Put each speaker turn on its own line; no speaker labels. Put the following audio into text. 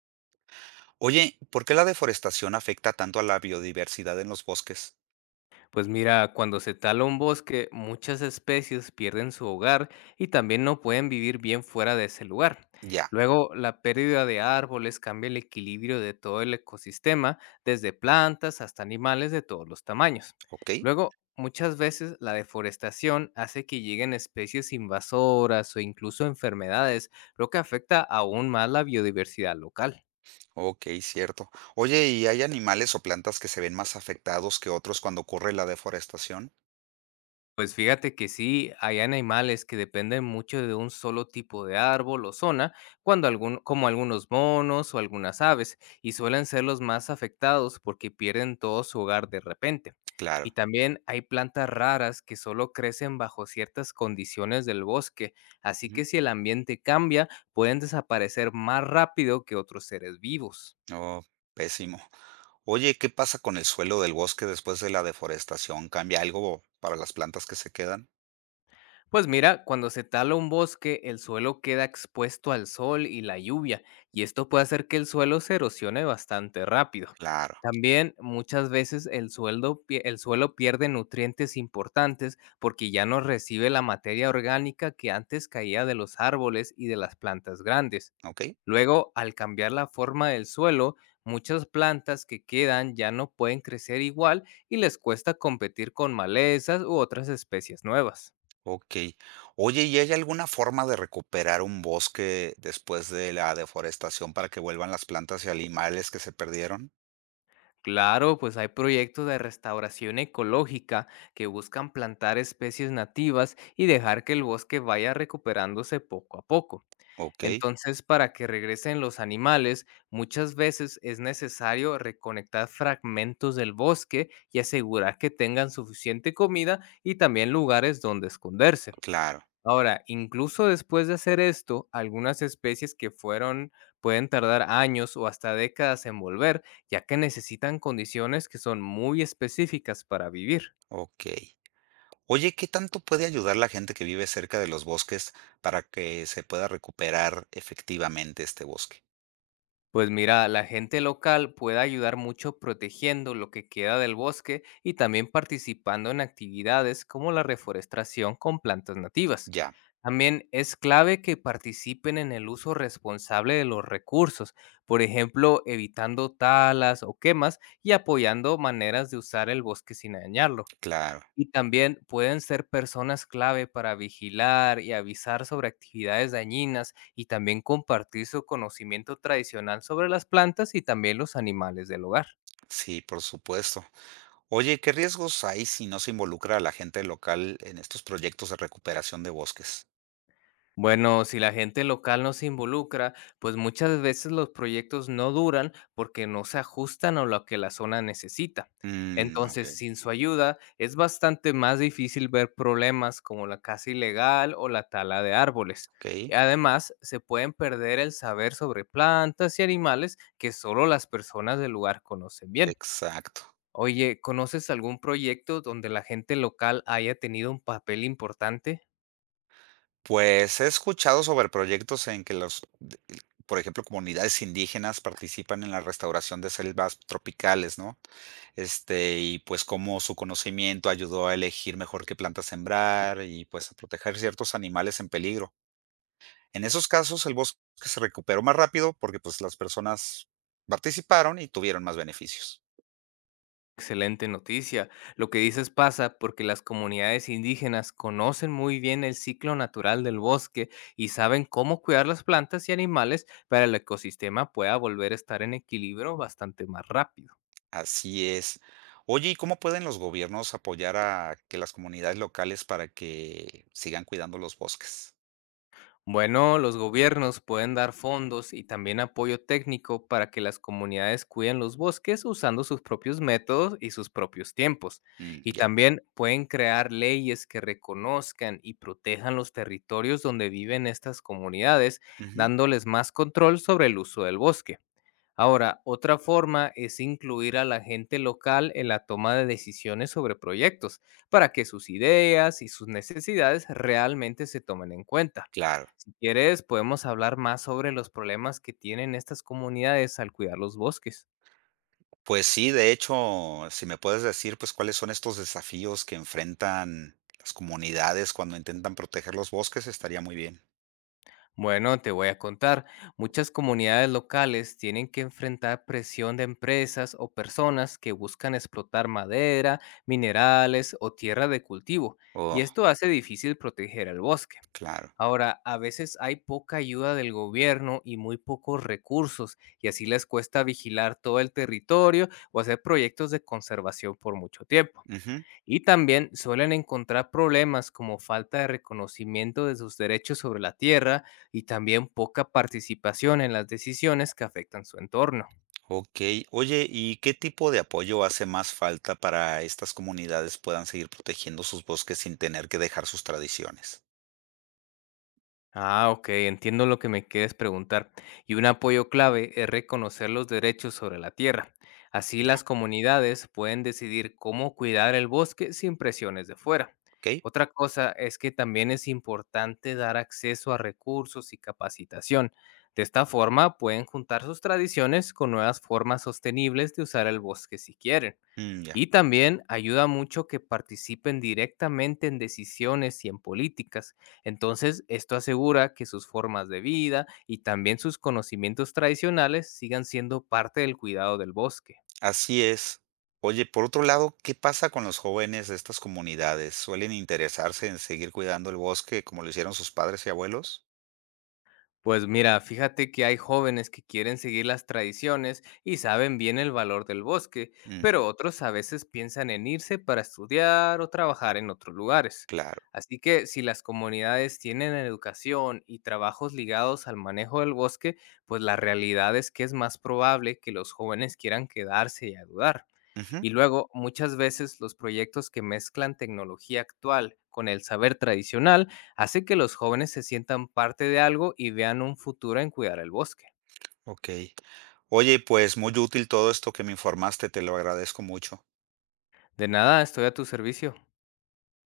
Oye, ¿por qué la deforestación afecta tanto a la biodiversidad en los bosques?
Pues mira, cuando se tala un bosque, muchas especies pierden su hogar y también no pueden vivir bien fuera de ese lugar.
Ya,
Luego, la pérdida de árboles cambia el equilibrio de todo el ecosistema, desde plantas hasta animales de todos los tamaños.
ok,
Luego, muchas veces la deforestación hace que lleguen especies invasoras o incluso enfermedades, lo que afecta aún más la biodiversidad local.
ok, cierto. Oye, ¿y hay animales o plantas que se ven más afectados que otros cuando ocurre la deforestación?
Pues fíjate que sí, hay animales que dependen mucho de un solo tipo de árbol o zona, como algunos monos o algunas aves, y suelen ser los más afectados porque pierden todo su hogar de repente. Y
Claro.
también hay plantas raras que solo crecen bajo ciertas condiciones del bosque, así
Ujú.
que si el ambiente cambia, pueden desaparecer más rápido que otros seres vivos.
Oh, pésimo. Oye, ¿qué pasa con el suelo del bosque después de la deforestación? ¿Cambia algo para las plantas que se quedan?
Pues mira, cuando se tala un bosque, el suelo queda expuesto al sol y la lluvia, y esto puede hacer que el suelo se erosione bastante rápido.
Claro,
También muchas veces el suelo pierde nutrientes importantes porque ya no recibe la materia orgánica que antes caía de los árboles y de las plantas grandes.
ok,
Luego, al cambiar la forma del suelo, muchas plantas que quedan ya no pueden crecer igual y les cuesta competir con malezas u otras especies nuevas.
ok. Oye, ¿y hay alguna forma de recuperar un bosque después de la deforestación para que vuelvan las plantas y animales que se perdieron?
Claro, pues hay proyectos de restauración ecológica que buscan plantar especies nativas y dejar que el bosque vaya recuperándose poco a poco.
Okey,
Entonces, para que regresen los animales, muchas veces es necesario reconectar fragmentos del bosque y asegurar que tengan suficiente comida y también lugares donde esconderse.
claro,
Ahora, incluso después de hacer esto, algunas especies que fueron pueden tardar años o hasta décadas en volver, ya que necesitan condiciones que son muy específicas para vivir.
okey. Oye, ¿qué tanto puede ayudar la gente que vive cerca de los bosques para que se pueda recuperar efectivamente este bosque?
Pues mira, la gente local puede ayudar mucho protegiendo lo que queda del bosque y también participando en actividades como la reforestación con plantas nativas.
Ya,
También es clave que participen en el uso responsable de los recursos, por ejemplo, evitando talas o quemas y apoyando maneras de usar el bosque sin dañarlo.
claro,
Y también pueden ser personas clave para vigilar y avisar sobre actividades dañinas y también compartir su conocimiento tradicional sobre las plantas y también los animales del hogar.
sí, por supuesto. Oye, ¿qué riesgos hay si no se involucra a la gente local en estos proyectos de recuperación de bosques?
Bueno, si la gente local no se involucra, pues muchas veces los proyectos no duran porque no se ajustan a lo que la zona necesita.
Mm,
Entonces,
okey,
sin su ayuda, es bastante más difícil ver problemas como la casa ilegal o la tala de árboles. Y
okey,
además, se pueden perder el saber sobre plantas y animales que solo las personas del lugar conocen bien.
exacto.
Oye, ¿conoces algún proyecto donde la gente local haya tenido un papel importante?
Pues, he escuchado sobre proyectos en que los de, por ejemplo, comunidades indígenas participan en la restauración de selvas tropicales, ¿no? Y pues cómo su conocimiento ayudó a elegir mejor qué planta sembrar y pues a proteger ciertos animales en peligro. En esos casos, el bosque se recuperó más rápido porque pues las personas participaron y tuvieron más beneficios.
Excelente noticia. Lo que dices pasa porque las comunidades indígenas conocen muy bien el ciclo natural del bosque y saben cómo cuidar las plantas y animales para el ecosistema pueda volver a estar en equilibrio bastante más rápido.
Así es. Oye, ¿y cómo pueden los gobiernos apoyar a que las comunidades locales para que sigan cuidando los bosques?
Bueno, los gobiernos pueden dar fondos y también apoyo técnico para que las comunidades cuiden los bosques usando sus propios métodos y sus propios tiempos.
Mm,
Y
ya.
también pueden crear leyes que reconozcan y protejan los territorios donde viven estas comunidades,
Ujú,
dándoles más control sobre el uso del bosque. Ahora, otra forma es incluir a la gente local en la toma de decisiones sobre proyectos, para que sus ideas y sus necesidades realmente se tomen en cuenta.
claro.
Si quieres, podemos hablar más sobre los problemas que tienen estas comunidades al cuidar los bosques.
Pues sí, de hecho, si me puedes decir, pues, ¿cuáles son estos desafíos que enfrentan las comunidades cuando intentan proteger los bosques? Estaría muy bien.
Bueno, te voy a contar. Muchas comunidades locales tienen que enfrentar presión de empresas o personas que buscan explotar madera, minerales o tierra de cultivo, y
Oh,
esto hace difícil proteger el bosque.
claro.
Ahora, a veces hay poca ayuda del gobierno y muy pocos recursos, y así les cuesta vigilar todo el territorio o hacer proyectos de conservación por mucho tiempo,
Ujú.
y también suelen encontrar problemas como falta de reconocimiento de sus derechos sobre la tierra y también poca participación en las decisiones que afectan su entorno.
Okey. Oye, ¿y qué tipo de apoyo hace más falta para estas comunidades puedan seguir protegiendo sus bosques sin tener que dejar sus tradiciones?
Ah, ok, entiendo lo que me quieres preguntar. Y un apoyo clave es reconocer los derechos sobre la tierra. Así
Ya,
las comunidades pueden decidir cómo cuidar el bosque sin presiones de fuera.
¿ok?
Otra cosa es que también es importante dar acceso a recursos y capacitación. De esta forma pueden juntar sus tradiciones con nuevas formas sostenibles de usar el bosque si quieren.
Mm, ya.
Y también ayuda mucho que participen directamente en decisiones y en políticas. Entonces, esto asegura que sus formas de vida y también sus conocimientos tradicionales sigan siendo parte del cuidado del bosque.
Así es. Oye, por otro lado, ¿qué pasa con los jóvenes de estas comunidades? ¿Suelen interesarse en seguir cuidando el bosque como lo hicieron sus padres y abuelos?
Pues mira, fíjate que hay jóvenes que quieren seguir las tradiciones y saben bien el valor del bosque,
Mm.
pero otros a veces piensan en irse para estudiar o trabajar en otros lugares.
Claro.
Así que si las comunidades tienen educación y trabajos ligados al manejo del bosque, pues la realidad es que es más probable que los jóvenes quieran quedarse y ayudar.
Ujú,
Y luego, muchas veces los proyectos que mezclan tecnología actual con el saber tradicional, hace que los jóvenes se sientan parte de algo y vean un futuro en cuidar el bosque.
okey. Oye, pues muy útil todo esto que me informaste, te lo agradezco mucho.
De nada, estoy a tu servicio.